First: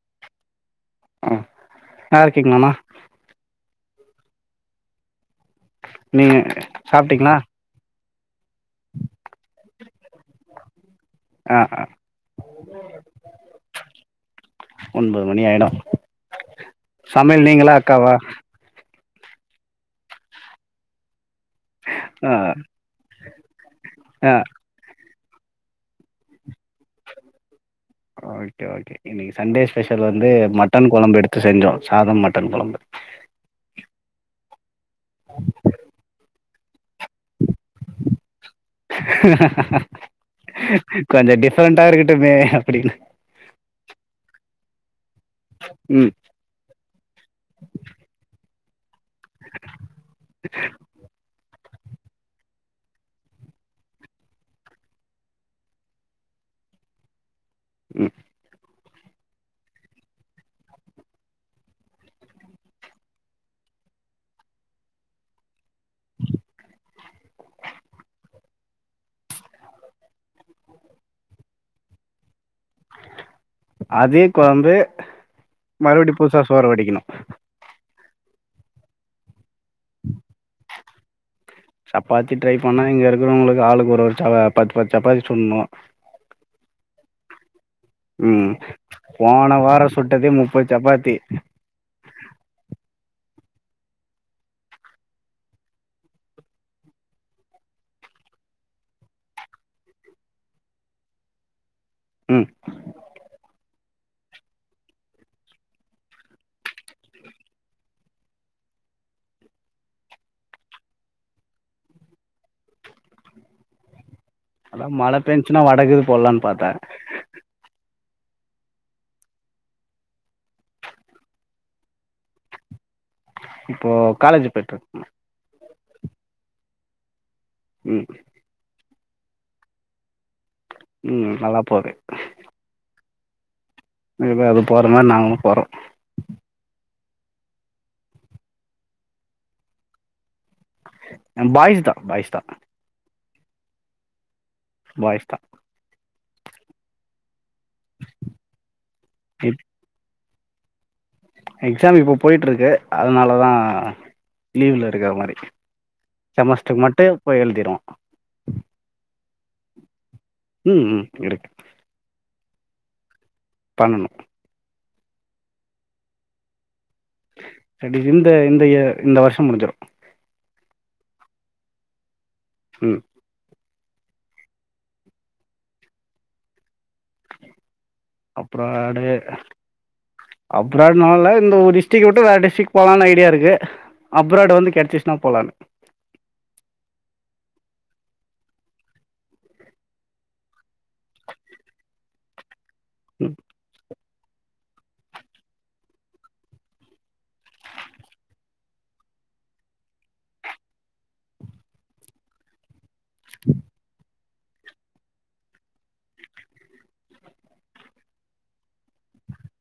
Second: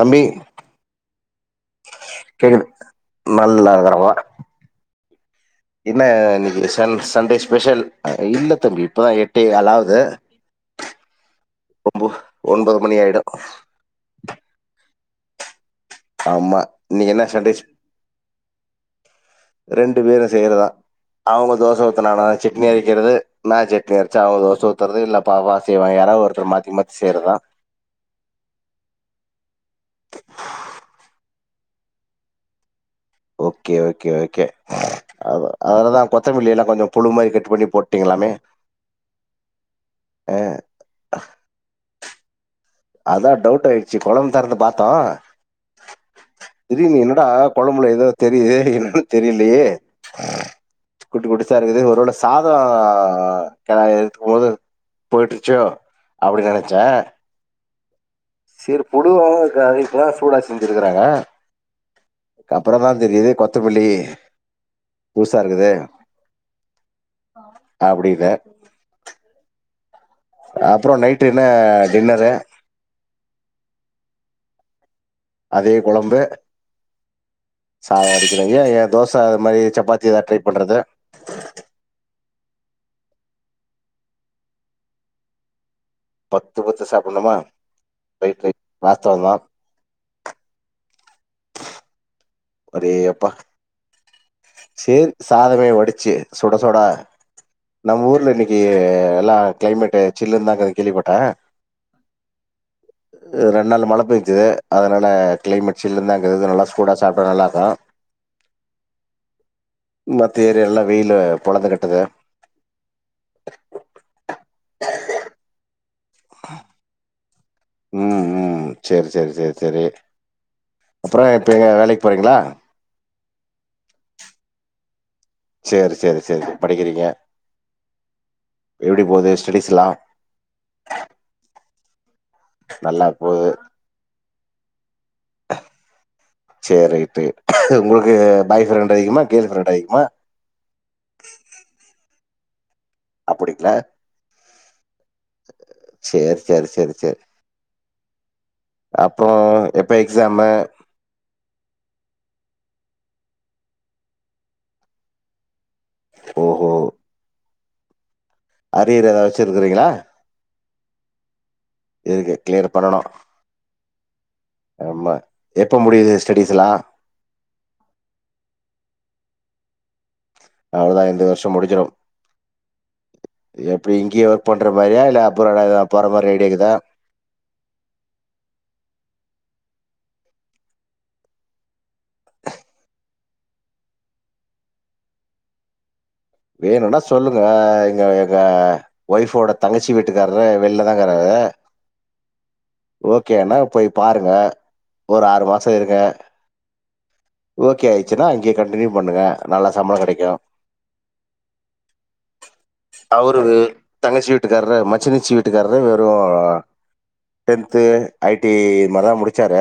தம்பி ஆஹ் கேக்குது நல்லா இருங்கிறமா என்ன நீங்க இன்னைக்கு சாப்ட்டீங்களா சண்டே ஸ்பெஷல் இல்ல தம்பி இப்பதான் எட்டேகால்லாவுது ஆ ஆ நம்ப ஒன்பது மணி ஆயிடும் ஒன்பது மணி ஆகிடும் ஆமா இன்னிக்கு என்ன சண்டே ஸ்பெஷல் அக்காவா ரெண்டு பேரும் செய்றதான் அவங்க தோசை ஊத்துனா ஆ நான் சட்னி அரிக்கிறது நா சட்னி அரிச்ச ஆ அவங்க தோசை ஊத்துறது இல்ல அப்புடி செய்வான் யாராவது ஒருத்தர் மாத்தி மாத்தி செய்றதான் ஓகே ஓகே இன்னைக்கு செஞ்சோம் சாதம் மட்டன் கொழம்பு ஓகே ஓகே ஓகே வரும் கொஞ்சம் டிஃப்ரெண்டண்டா இருக்கு இருக்கட்டுமே அப்டின்னு அதான் டவுட் ஆயிடுச்சு கொழம்பு திறந்து பார்த்த தா ம் திடீர்னு என்னடா கொழம்புல ஏதோ தெரியுது [unintelligible] தெரியலயே குட் குட் சரி இது ஒருவேள சாதோ கெளறி எடுக்கும் போது போயிட்ருச்சோ அப்டி நெனைச்சே ம் சேரி பொதுவா கெடைக்குன்னுதா சூடா செஞ்சிருக்கறாங்க க அப்புறந்தா தெரியுது கொத்தமல்லி புதுசா இருக்குது அப்டின்னு அப்புறோ நைட்டு என்ன டின்னரு? அதே கொழம்பு அதே மறுபடி கொழம்பு புதுசா சோறு வடிக்கணு சாதோ வடி க்கணு ஏ ஏ தோச அது மாரி சப்பாத்தி எதா ட்ரை பண்றது சப்பாத்தி ட்ரை பண்ணா இங்க இருக்கிறவங்களுக்கு ஆளுக்கு ஒரு ஒரு சா பத்து பத்து சப்பாத்தி சுடுனு பத்து பத்து சாப்டுணுமா ம் போன வாரோ சுட்டதே முப்பது சப்பாத் தி அடேயப்பா சேரி சாதமே வடிச்சி சுட சுட நம்ம ஊர்ல இன்னக்கி எல்லா கிளைமேட்டு சில்லுன்னுதா இருக்குன்னு கேள்விப்பட்டே ம் எதுனா நல்லா மழ பேஞ்சுது அதனால கிளைமேட் சில்லுன்னுதா அங்க இருக்குது நல்லா சூடா சாப்டா நல்லா இருக்கு மத்த ஏரியா எல்லா வெயிலு பொளந்து கட்டுது அதா மழ பேஞ்ச்சுனா வட கீது போட்லான்னு பாத்தே ம் ம் சேரி சேரி சேரி சேரி அப்றோ இப்ப எங்க வேலக்கி போறீங்களா? இப்போ காலேஜு போயிட்ருக் சேரி சேரி சேரி படிக்கிறீங்க ம் எப்டி போகுது ஸ்டெடிஸ்ல்லா? ம் நல்லா போகுது. நல்லா போகுது எதோ அது போற மாரி நாங்களு போறோ த்து உங்களுக்கு பாய் ஃப்ரெண்ட் அதிகமா கேள் ஃப்ரெண்ட் அதிகமா? பாய்ஸ் தா பாய்ஸ் தா அப்டிங்களா? பாய்ஸ் தா சேரி சேரி சேரி சேரி அப்றோ எப்ப எ க்ஸாமு? எக்ஸாமு இப்ப போய்ட்ருக்கு அதனாலதா லீவ்ல இருக்கற மாரி செமஸ்ட்ருக்கு மட்டு போய் எழுதிருவோ அரியரு ஏதாச்சு எழுதறீங்களா? ம் ம் இருக்கு கிளியர் பண்ணணு பண்ணணும் ஆமா எப்ப முடியுது ஸ்டடிஸ் எல்லாம் இந்த இந்த இந்த இயர் வருஷம் முடிஞ்சிடும் அவ்வளதான் இந்த வருஷம் முடிச்சிடும் உம் எப்படி இங்கேயே ஒர்க் பண்ற மாதிரியா இல்ல அப்ராடு போற மாதிரி ஐடியா இருக்குதா அப்ராடு அப்ராடுனால இந்த ஒரு டிஸ்டரிக் விட்டு டிஸ்டரிக் போலான்னு ஐடியா இருக்கு அப்ராடு வந்து கெடைச்சிச்சுன்னா போலானு வேணும்னா சொல்லுங்க எங்க எங்க ஒய்ப்போட தங்கச்சி வீட்டுக்காரர் வெளிலதா இருக்குறாரு ஓகேனா போய் பாருங்க ஒரு ஆறு மாசம் இருங்க ஓகே ஆயிடுச்சுன்னா அங்கயே கண்டினியூ பண்ணுங்க நல்ல சம்பளம் கெடைக்கும் அவரு தங்கச்சி மச்சினிச்சி வீட்டுகாரரு வெறும் டென்த் ஐடிஐ முடிச்சாரு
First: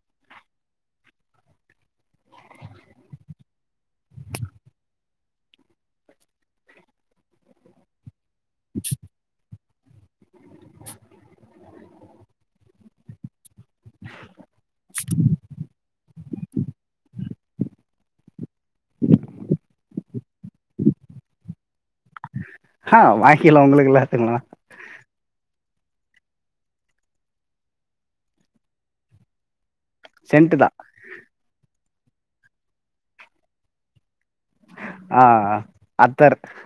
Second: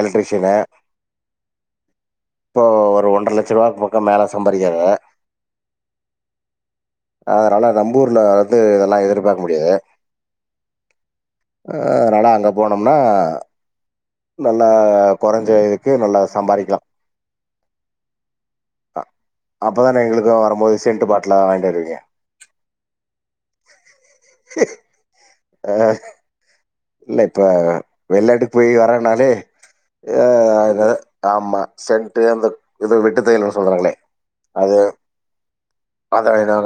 எலக்ட்ரிசன் ஒன்றரை லட்ச ரூபா மேல சம்பாதிக்கிறங்க ஆஹ நம்பூர்ல வந்து இதெல்லாம் எதிர்பார்க்க முடியாது அதனால அங்க போன ம்னா நல்லா குறைஞ்ச இதுக்கு நல்லா சம்பாதிக்கலாம் அப்பதானே எங்களுக்கு வரும்போது செண்ட் பாட்டல வாங்கிட்டு வருவிங்க ஆஹ் வாங்கிலாம் உங்களுக்கு இல்லாத்துக்கலா ஆஹ் இல்ல இப்ப வெளிநாட்டுக்கு போய் வரேனாலே ஏ சென்ட்டு தா ஆமா சென்ட் அந்த இது விண்டு தைலம் சொல்றாங்களே அது ஆ அத்தர் அதுனால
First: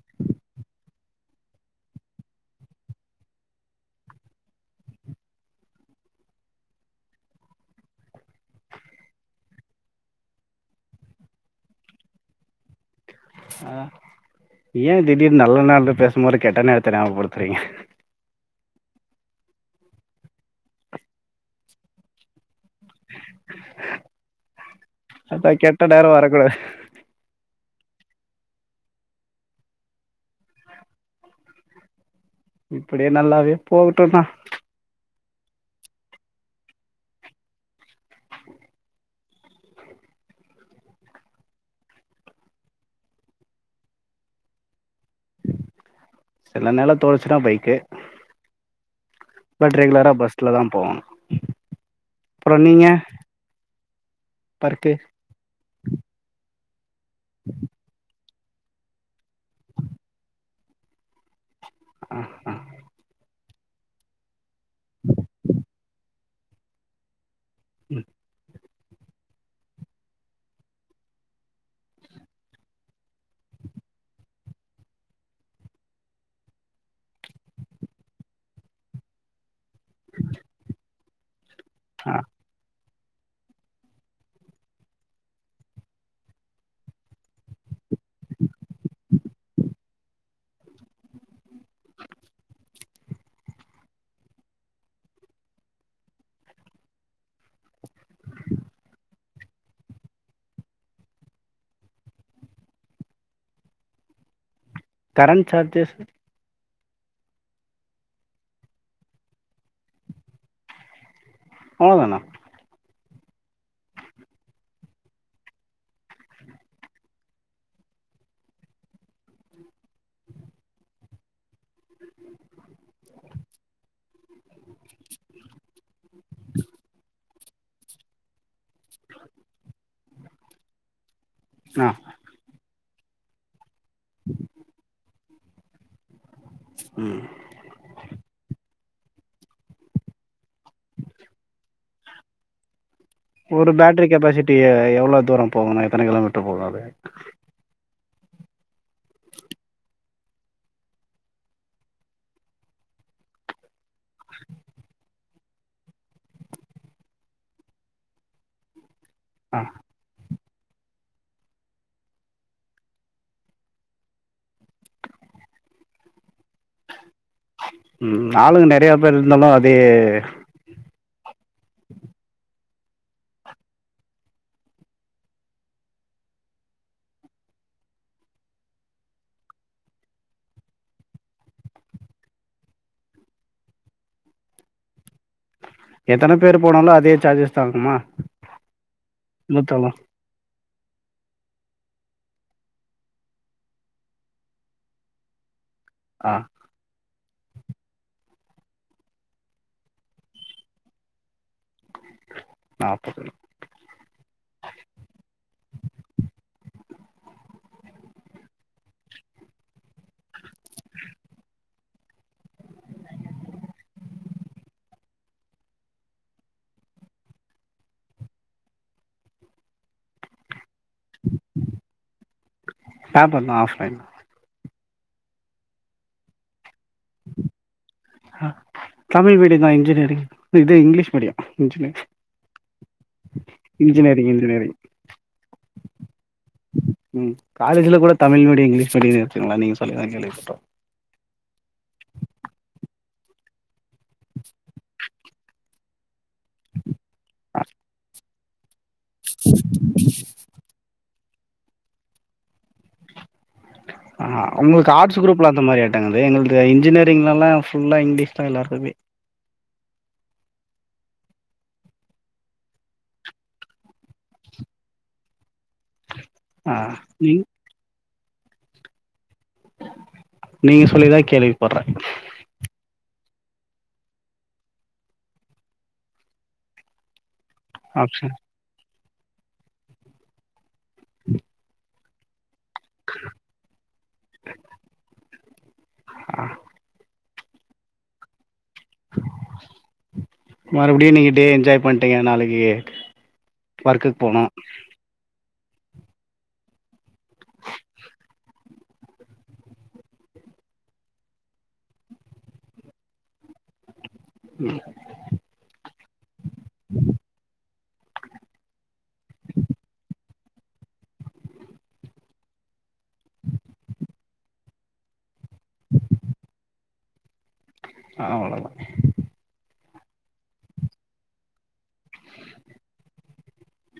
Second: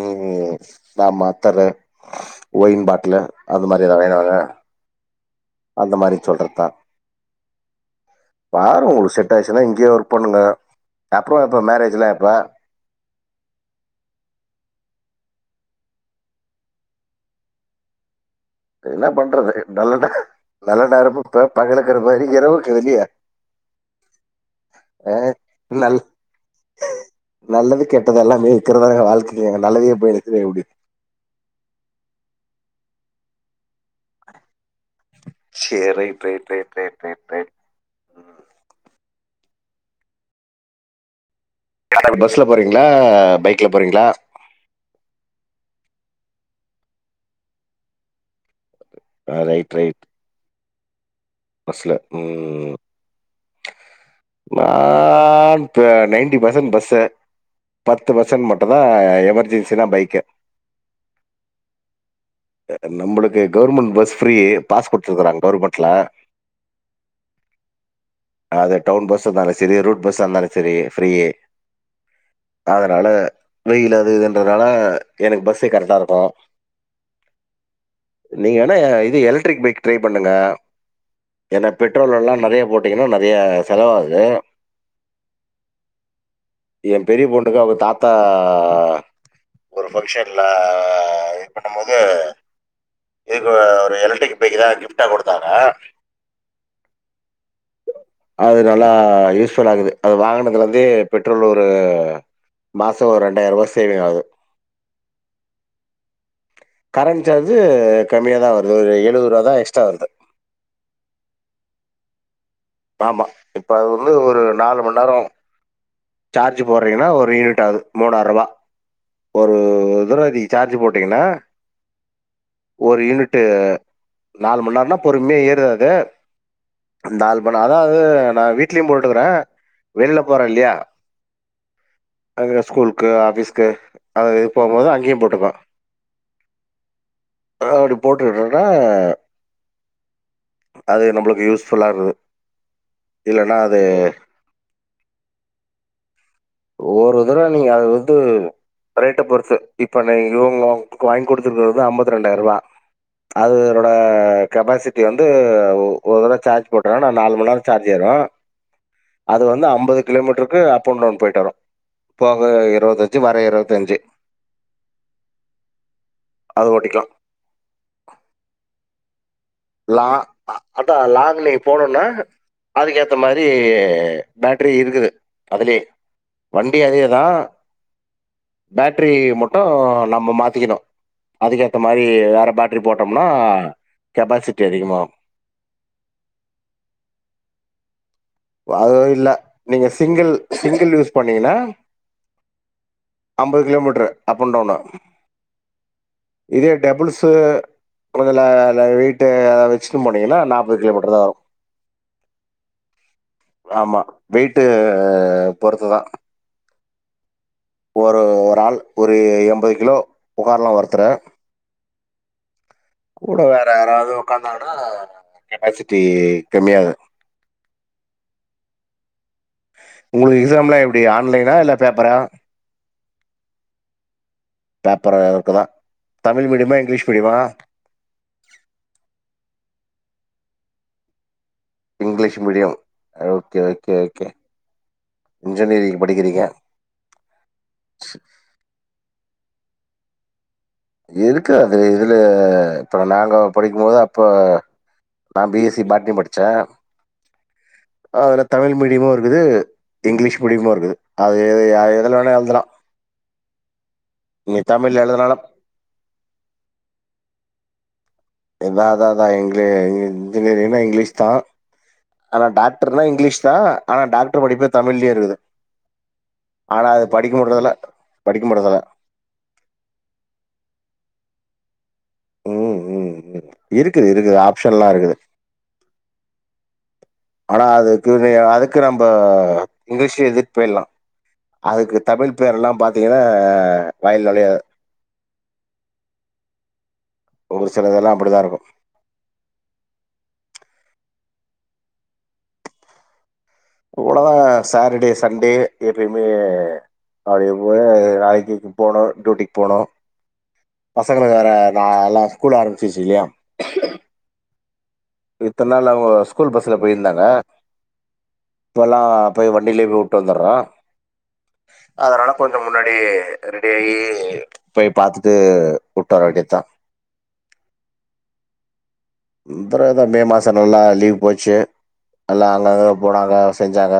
உம் நாம ஒத்தரு ஒயின் பாட்டிலு அந்த மாதிரி எதாவது வாங்கி வாங்க அந்த மாதிரி சொல்றதுதான் பாருங்க உங்களுக்கு செட் ஆச்சுன்னா இங்கேயே ஒர்க் பண்ணுங்க அப்புறம் எப்ப மேரேஜ்லலாம் எப்ப ஆஹ் ஏன் திடீர் நல்ல நாள் பேசும்போது கெட்ட நேரத்த ஞாபப்படுத்துறீங்க என்ன பண்றது நல்லதா நல்லநேரம் பகல் கிற மாதிரி அ ஆ கெட்ட நல்ல நேரம் வரக்கூடாது நல்லது கெட்டத எல்லாமே இருக்கிறதாங்க வாழ்க்கையே நல்லதையே போய் எடுத்துக்க முடியது இப்படியே நல்லாவே போகட்டும்னா செரி ரைட் ரைட் பஸ்ல போறீங்களா பைக்ல போறீங்களா சில நேரம் தோணுச்சுனா பைக்கு ரைட் பட் ரைட் ரெகுலரா பஸ்ல தான் போகணு பஸ்ல அப்புறோ ம் நீங்க பர்க்கு நான் த நைன்டி பர்சன்ட் பஸ் ஸு பத்து பெர் சன்ட் மட்டுந்தா எமர்ஜென்சினா பைக்கு ஆ அ அ நம்மளுக்கு கவுர்மெண்ட் பஸ் ஃப்ரீ பாஸ் குடுத்துருக்குறாங்க கவர்மெண்ட்ல ம் அது டவுன் பஸ்ஸா இருந்தாலு சரி ரூட் பஸ்ஸா இருந்தாலு சரி ஃபீரி அதனால வெயிலு அது இதுன்றதால எனக்கு பஸ்ஸே கரெக்டா இருக்கு நீங்க வேண்ணா இது எலக்ட்ரிக் பைக் ட்ரை பண்ணுங்க ஏன்னா ஆ பெட்ரோல் எல்லா நெறைய போ ட்டீங்கன்னா நெறையா செலவாகுது ஏன் பெரிய பொண்ணுக்கு அவங்க தாத்தா ஒரு ஃபங்க்ஷன்ல ஆ இது பண்ணும் போது இது ஒரு எலக்ட்ரிக் பைக்தா கிஃப்டா குடுத்தாரு அது நல்லா யூஸ்ஃபுல் ஆகுது அது வாங்கினதுலருந்தே பெட்ரோல் ஒரு மாசோ ஒரு ரெண்டாயர்ரூவா சேவிங் ஆகுது கரண்ட் சார்ஜஸ்ஸு கரண்ட் சார்ஜு கம்மியாதா வருது ஒரு எழுவது ரூவாதா எக்ஸ்ட்ரா வருது அவ்ளதானா? ஆமா இப்ப அது வந்து ஒரு நாலு மணி நேரோ சார்ஜ் போடுறீங்கன்னா ஒரு யூனிட் ஆகுது மூனார்ருவா ஒரு தடவ நீங்க சார்ஜ் போட்டீங்கன்னா ஒரு யூனிட்டு நாலு மணி நேரம்னா பொறுமையா ஏறுது அ து நால் மண் நேரோ அதாவது நா வீட் லயு போட்டுக்குறே வெளில போற இல்லையா ஆ அங்க ஸ்கூல் க்கு ஆஃபீஸ்க்கு அதுக்கு போம்போது அங்கயும் போட்டுப்பே ம் அதா அப்டி போட்டுட்ருக்கே அ அது நம்பளுக்கு யூஸ்ஃபுல்லா இருந்துது ஒரு பேட்டரி கெப்பாசிட்டி எ எவ்ளோ தூரோ போகுண்ணே எத்தன கிலோமீட்ரு போகு அது? ஒரு தடவ நீங்க வந்து அது ரேட்ட பொறுத்து இப்பன்ன இவங்க வாங்கி குடுத்தது வந்து அம்பத்து ரெண்டாயர்ரூவா அதனோட கெப்பாசிட்டி வந்து ஒ ஒரு தடவ சார்ஜ் போட்டனா நா நாலு மணி நேரோ சார்ஜ் ஏறு அது ஆ வந்து அம்பது கிலோமீட்டரு க்கு அப் அண்ட் டவுன் போயிட்டு வரு போகம்போது இரவத்தஞ்சு வர இரவத்தஞ்சு அது ஒட்டிக்கலா ம் ஆளுக நெறைய பேர் இரு ந்தாலு அதே தா லாங் லைஃப் போனோனா அதுகேத்த மாரி பேட்ரி இருக்குது அதுலயே வண்டி அதேதா பேட்ரி மட்டு நம்ம மாதிகணு அதுகேத்த மாரி வேற பேட்டரி போட்டோம்னா கெபாசிட் சிட்டி அதிகமாகு எத்தன பேர் போனாலு அதே சார்ஜஸ் தா ஆகுமா அதுவு இல்ல நீங்க நூத்தாலு சிங்கிள் சிங்கிள் யூஸ் பண்ணீங்கனா அம்பது கிலோமீடர் அப் அண் டவுன்னா ஆ இதே டபுள்ஸ் பு கொஞ்சல வெய்டு வச்சுட் போனிங்னா நாபது கிலோமீடர் தா வரு நாபது கிலோமீட்டர் ஆமா வெய்ட்டு பொறுத்துதா ஒரு ஒரு ஆள் ஒரு எம்பது கிலோ உகாரலா ஒருத்தற கூட வேற யாராவது உகாந்தானா கெபாசிடி கமியாது உங்களுகு எக்ஸாம்லா எப்டி ப்டி ஆன்லைனா இல்ல பேபரா பேப்பர் தா ஆஃப்லைன் பேப்பராக்கலா தமிழ் மீடியமா இங் தமிழ் மீடிய தா இன்ஜினியர் இது English medium engineer English medium okay okay okay engineering engineering engineering படிக்கிறீங்க ம் காலேஜ்ல கூட தமிழ் மீடியோ இங்லீஷ் மீடியோ இருக்குங்ளா நீங்க சொல்லிதா கேள்விபட்டோ இருக்கு அது இதில இப்ப நாங்கோ படிக்கு போது அப்ப நா பி எஸ் சி பாட்னி படிச்ச ஆ அதுல தமிழு மீடியமு இருகுது இங்லீஷ் மீடியமு இருகுது அது எது எதுல வேணா எழுதுலா ஆ உங்ளுகு ஆட்ஸ் குரூப்லந்த மாரி இரு ங்கது எங்குள்து இன்ஜினிரிங் எல்லா ஃபுல்லா இங்லிஷ் எதா அதா தா எங்ளே இன்ஜினியரிங்னா இங்லீஷ் தா ஆனா டாக்டர்னா இங்லீஷ் தா ஆனா டாக்டர் படிபே தமிழே இருகுது ஆ ஆனா அது நீ படிக்க முட்றதுல படிக்கமடதல நீங்க சொல்லிதா கேள்வி படுற ம் ம் இருக்குது இருக்குது ஆப்ஷன்லா இருக்குது ஆனா அதுகுனு ஆப்ஷன் அதுக்கு நம் ப்ப இங்லீஷ்லயே எழிதிட் பொய்லா அதுகு தமிழ் பேர்லா பாத்தீங்கனா வாயில நொழையாது ஆ ஒருசிலதெல்லா அப்பிடிதா இருக்கு மறுபடியு நீங்க டே என்ஜாய் பண்ட்டீங்க நாளைக்கி அவ்ளவுதா சாட்டர்டே சண்டே எப்பயுமே அது [unintelligible] போகணு டியூட்டிக்கு போகணு பசங்களுக்கு வேற நா எல்லா ஸ்கூல் ஆரம்பிச்சிருச்சு இல்லயா ம் இத்தன நாள் அவுங்க ஸ்கூல் பஸ்ல போயிருந்தாங்க. இப்ப எல்லா போய் வண்டியிலயே போய் விட்டு வந்துர்றோ அதனால கொஞ்ச முன்னாடி ரெடி ஆகி போய் பாத்துட்டு விட்டு வர வேண்டியதுதா அவ்ளதா இந் தடவ எதோ மே மாசோ நல்லா லீவ் போச்சு எல்லா அங்கங்க போனாங்க செஞ்சாங்க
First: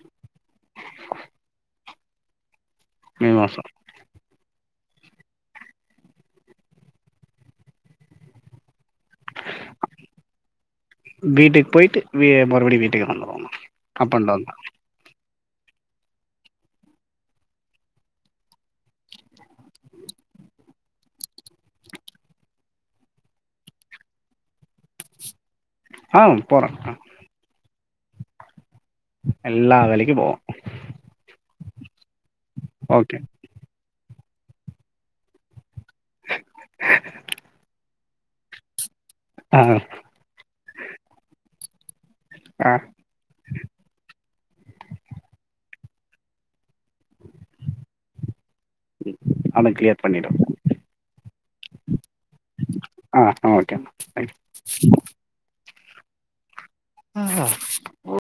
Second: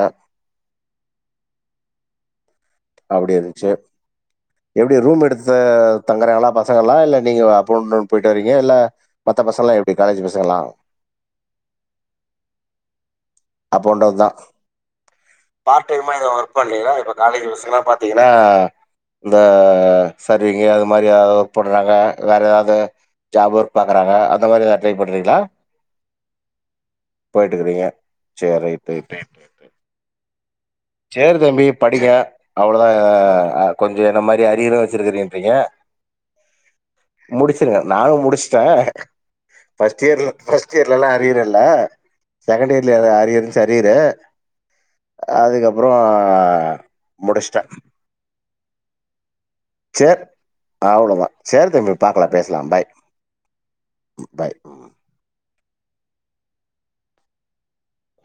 மே அப்டி மாசோ இருந்துச்சு எப்டி ரூம் எடுத்து தங்கறாங்களா பசங்க எல்லா இல்ல நீங்க அப் அண்ட் டவுனு போயிட்டு வரீங்க இல்ல வீட்டுக்கு போயிட்டு வீ மறுபடி வீட்டுக்கு வந்துருவோண்ணா அப் அண்ட் டவுன்தா பார்ட் டைமா எதாவது ஒர்க் பண்றீங்களா இப்ப காலேஜு பச ங்கல்லா பாத்தீங்கன்னா இந்த சர்விங்கு அது மாரி எதாவது ஒர்க் பண்றாங்க வேற எதாவது ஜாப் ஒர்க் பாக்கறாங்க அந்த மாரி எதா ட்ரை பண்றீங்களா ஆ போறே அ சேரி right right right right right வேலைக்கு போவோ சேரி தம்பி படிங்க அவ்ளதா ஓகே ஆ கொஞ்ச என்ன மாரி அரியர் வேற வச்சிருக்கறன்றீங்க முடிச்சிருங்க நானு முடிச்சுட்டே ஆ ஃபஸ்ட் இயர்ல ஃபஸ்ட் இயர்லல்லா அரியர் இல்ல செகண்ட் ஆ இயர்ல அது அரியர் இருந்துச்சு அரியரு அதுக்கப் புறோ முடிச்சுட்டே அத கிளியர் சேர் பண்ணிடுவோ அவ்ளதா சேரி தம்பி பாக்கலா பேசலா பாய் ஆ ஓகேண்ணா பாய் ம் தேங்க்யூ ஆ ஓ